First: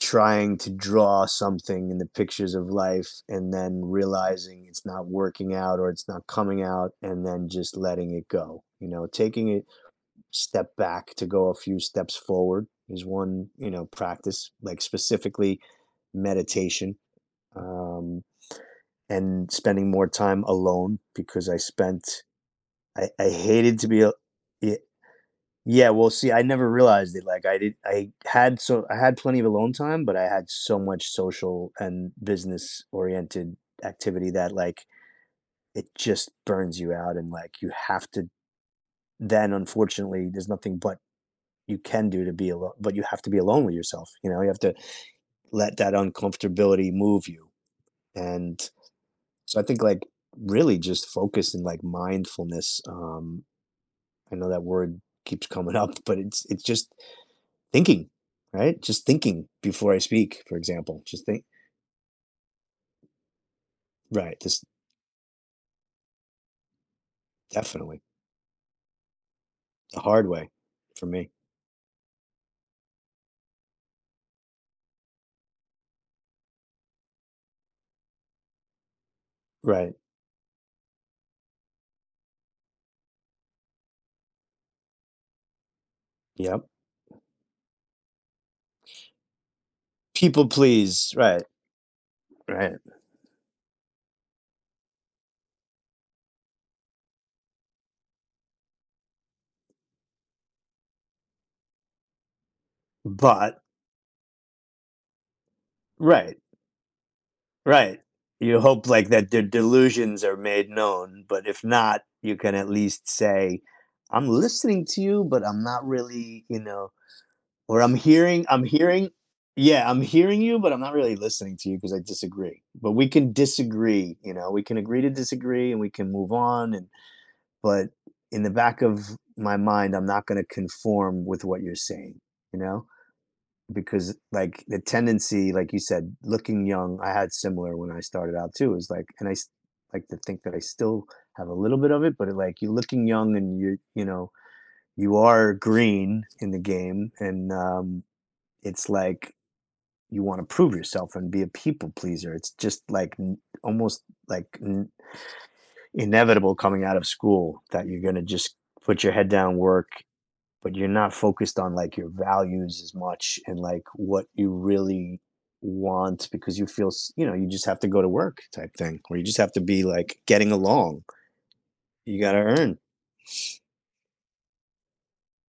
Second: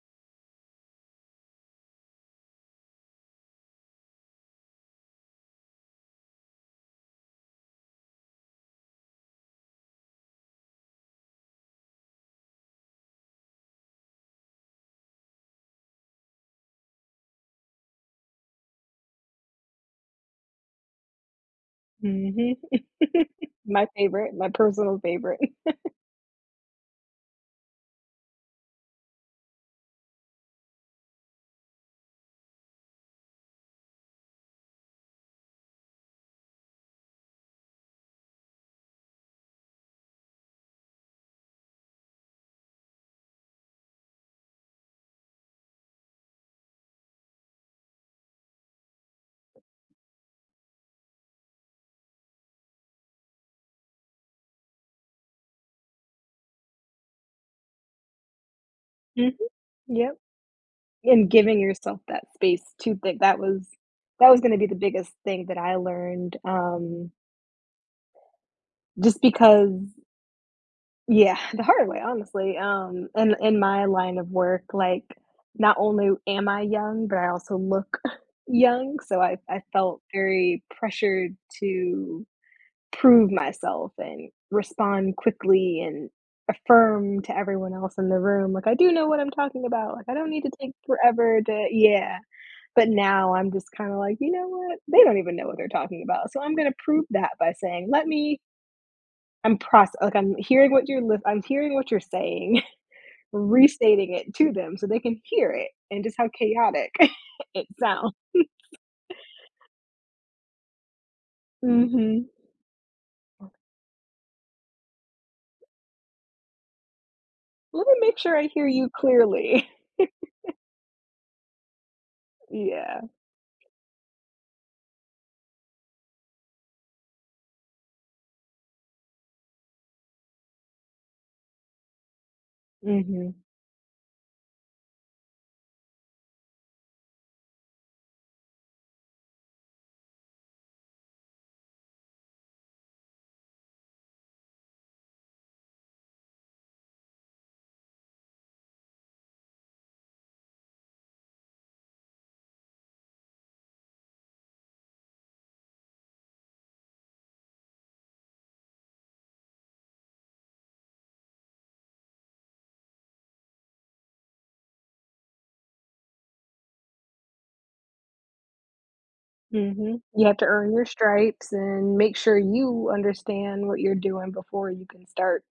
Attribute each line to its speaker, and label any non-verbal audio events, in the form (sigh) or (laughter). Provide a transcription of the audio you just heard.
Speaker 1: Trying to draw something in the pictures of life and then realizing it's not working out or it's not coming out and then just letting it go, you know, taking a step back to go a few steps forward is one, you know, practice like specifically meditation. Um, and spending more time alone because I spent
Speaker 2: Mhm.
Speaker 1: I I
Speaker 2: (chuckles)
Speaker 1: hated
Speaker 2: My
Speaker 1: to be a
Speaker 2: favorite, my
Speaker 1: it
Speaker 2: personal favorite.
Speaker 1: Yeah,
Speaker 2: (chuckles)
Speaker 1: well, see, I never realized it like I did I had so I had plenty of alone time, but I had so much social and business oriented activity that, like, it just burns you out and, like, you have to d Then unfortunately, there's nothing but you can do to be alone but you have to be alone with yourself, you know, you have to let that un-comfortability move you. And, so I think, like, really just focusing like mindfulness, um, I know that word keeps coming up, but it's it's just thinking, right? Just
Speaker 2: Mhm.
Speaker 1: thinking before I
Speaker 2: Yup.
Speaker 1: speak, for example, just
Speaker 2: And
Speaker 1: think
Speaker 2: giving yourself that space to think that was that
Speaker 1: Right,
Speaker 2: was gonna
Speaker 1: this
Speaker 2: be the biggest thing that I learned, um
Speaker 1: Definitely.
Speaker 2: Just because
Speaker 1: The hard way for me.
Speaker 2: Yeah, the hard way, honestly. Um, in in my line of work, like, not only am I young, but I also look (chuckles) young, so I I
Speaker 1: Right.
Speaker 2: felt very pressured to prove myself and respond quickly and
Speaker 1: Yep.
Speaker 2: affirm to everyone else in the room, like, "I do know what I'm talking about, like I don't need
Speaker 1: People
Speaker 2: to take
Speaker 1: please,
Speaker 2: forever
Speaker 1: right.
Speaker 2: to" Yeah,
Speaker 1: Right.
Speaker 2: but now I'm just kinda like, "You know what, they don't even know what they're talking about." So I'm gonna prove that by saying, "Let me" I'm proc like I'm hearing what you're l I'm hearing what you're saying, (chuckles)
Speaker 1: But
Speaker 2: restating it to them so they can hear it and just how
Speaker 1: Right.
Speaker 2: chaotic (chuckles) it
Speaker 1: Right.
Speaker 2: sounds.
Speaker 1: You hope like that the delusions are made known, but if not,
Speaker 2: Mhm.
Speaker 1: you can at least say, "I'm listening to you, but I'm not really, you know, or
Speaker 2: Let me
Speaker 1: I'm
Speaker 2: make sure
Speaker 1: hearing
Speaker 2: I
Speaker 1: I'm
Speaker 2: hear you
Speaker 1: hearing
Speaker 2: clearly.
Speaker 1: yeah, I'm hearing
Speaker 2: (chuckles)
Speaker 1: you, but I'm not really listening to you 'cause I disagree. But
Speaker 2: Yeah.
Speaker 1: we can disagree, you know? We can agree to disagree and we can move on." And, but in the back of my mind, I'm not gonna conform with what you're saying, you know.
Speaker 2: Mhm.
Speaker 1: Because like the tendency, like you said, looking young, I had similar when I started out too is like, and I s like to think that I still have a little bit of it, but, like, you're looking young and you're, you know, you are green in the game and, um, it's like, you wanna prove yourself and be a people pleaser. It's just like n almost like n inevitable coming out of school that you're gonna just put your head down, work, but you're not focused on like your values as much and like what you really want because you feel, s you know, you just have to go to work type thing. Or you just have to be
Speaker 2: Mhm.
Speaker 1: like
Speaker 2: You have to
Speaker 1: getting
Speaker 2: earn your
Speaker 1: along.
Speaker 2: stripes and make
Speaker 1: You
Speaker 2: sure
Speaker 1: gotta earn.
Speaker 2: you understand what you're doing before you can start.